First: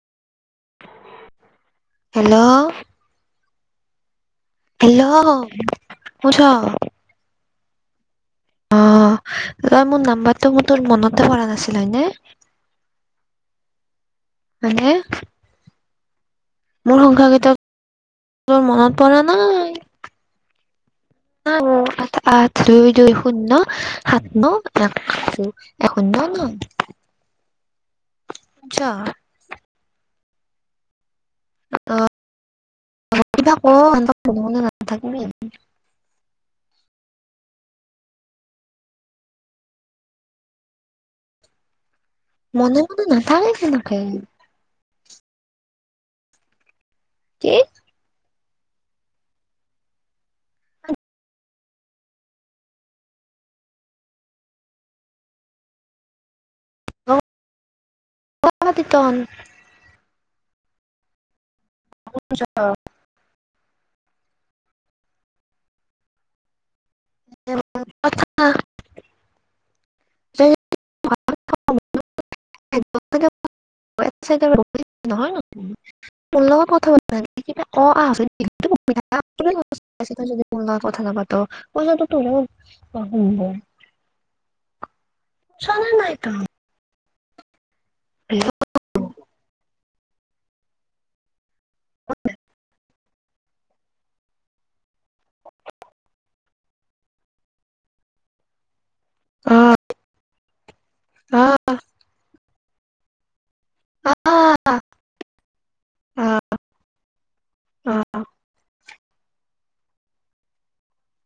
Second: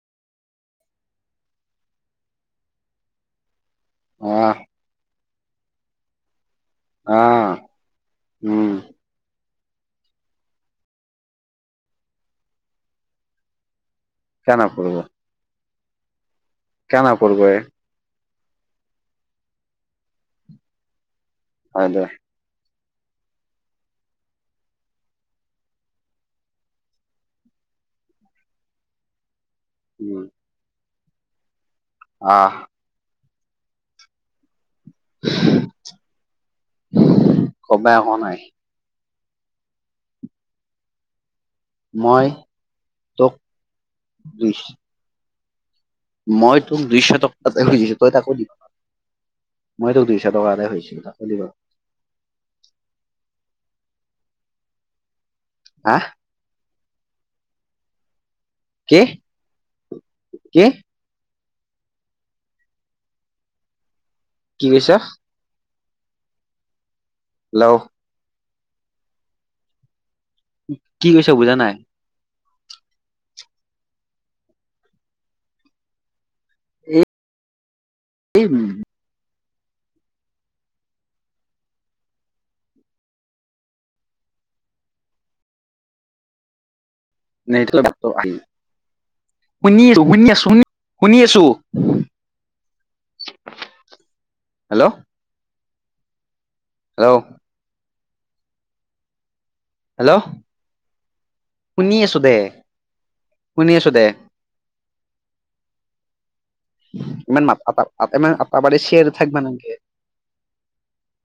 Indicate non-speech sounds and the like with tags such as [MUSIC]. Hello hello কছ আহ উম তই মোৰ নাম্বাৰটো ম তোৰ মনতে পৰা নাছিল নে। কিয় নপৰিব। মোৰ কিয় সংখ্যা নপৰিব কেইটা এ। তোৰ মনত পৰা নাই। ন হয় দে আ আ দুই শূন্য সাত ন এক দু এক শূন্য ন যোৱা। উম আহ থাকিবা ক এনেকোবা ক। থাকিব। ক পাই হোৱা নাই। মই মনে মনে তোক নাথাকে যেনেকে দুই মই তুমি দুইশ কি টিনিছ তই তাকো দিব । মই তোক দুইশ টকা এতোই হৈছিলো তাক দ বাৰ। হা তো অ অ কি দিতন। কি? [UNINTELLIGIBLE] কি কৈছা? হেল্ল' হা কি কৈছ বুজা নাই। [UNINTELLIGIBLE] [UNINTELLIGIBLE] নহয় মোৰ লগত কথা পা ন কি অ এই উম, যদি ম লগ কথা নাপাত কইছ তওম চ নাইত নেথলেও বেয়া। তু আহি শুনি আছো। শুনি আছো শুনি শুনি আছো হেল্ল' হেল্ল' হেল্ল' শুনি আছো দে। শুনি আছো দে ইমান তো ইমানটাবাৰী চেঞৰ থাকিব নেলাগে।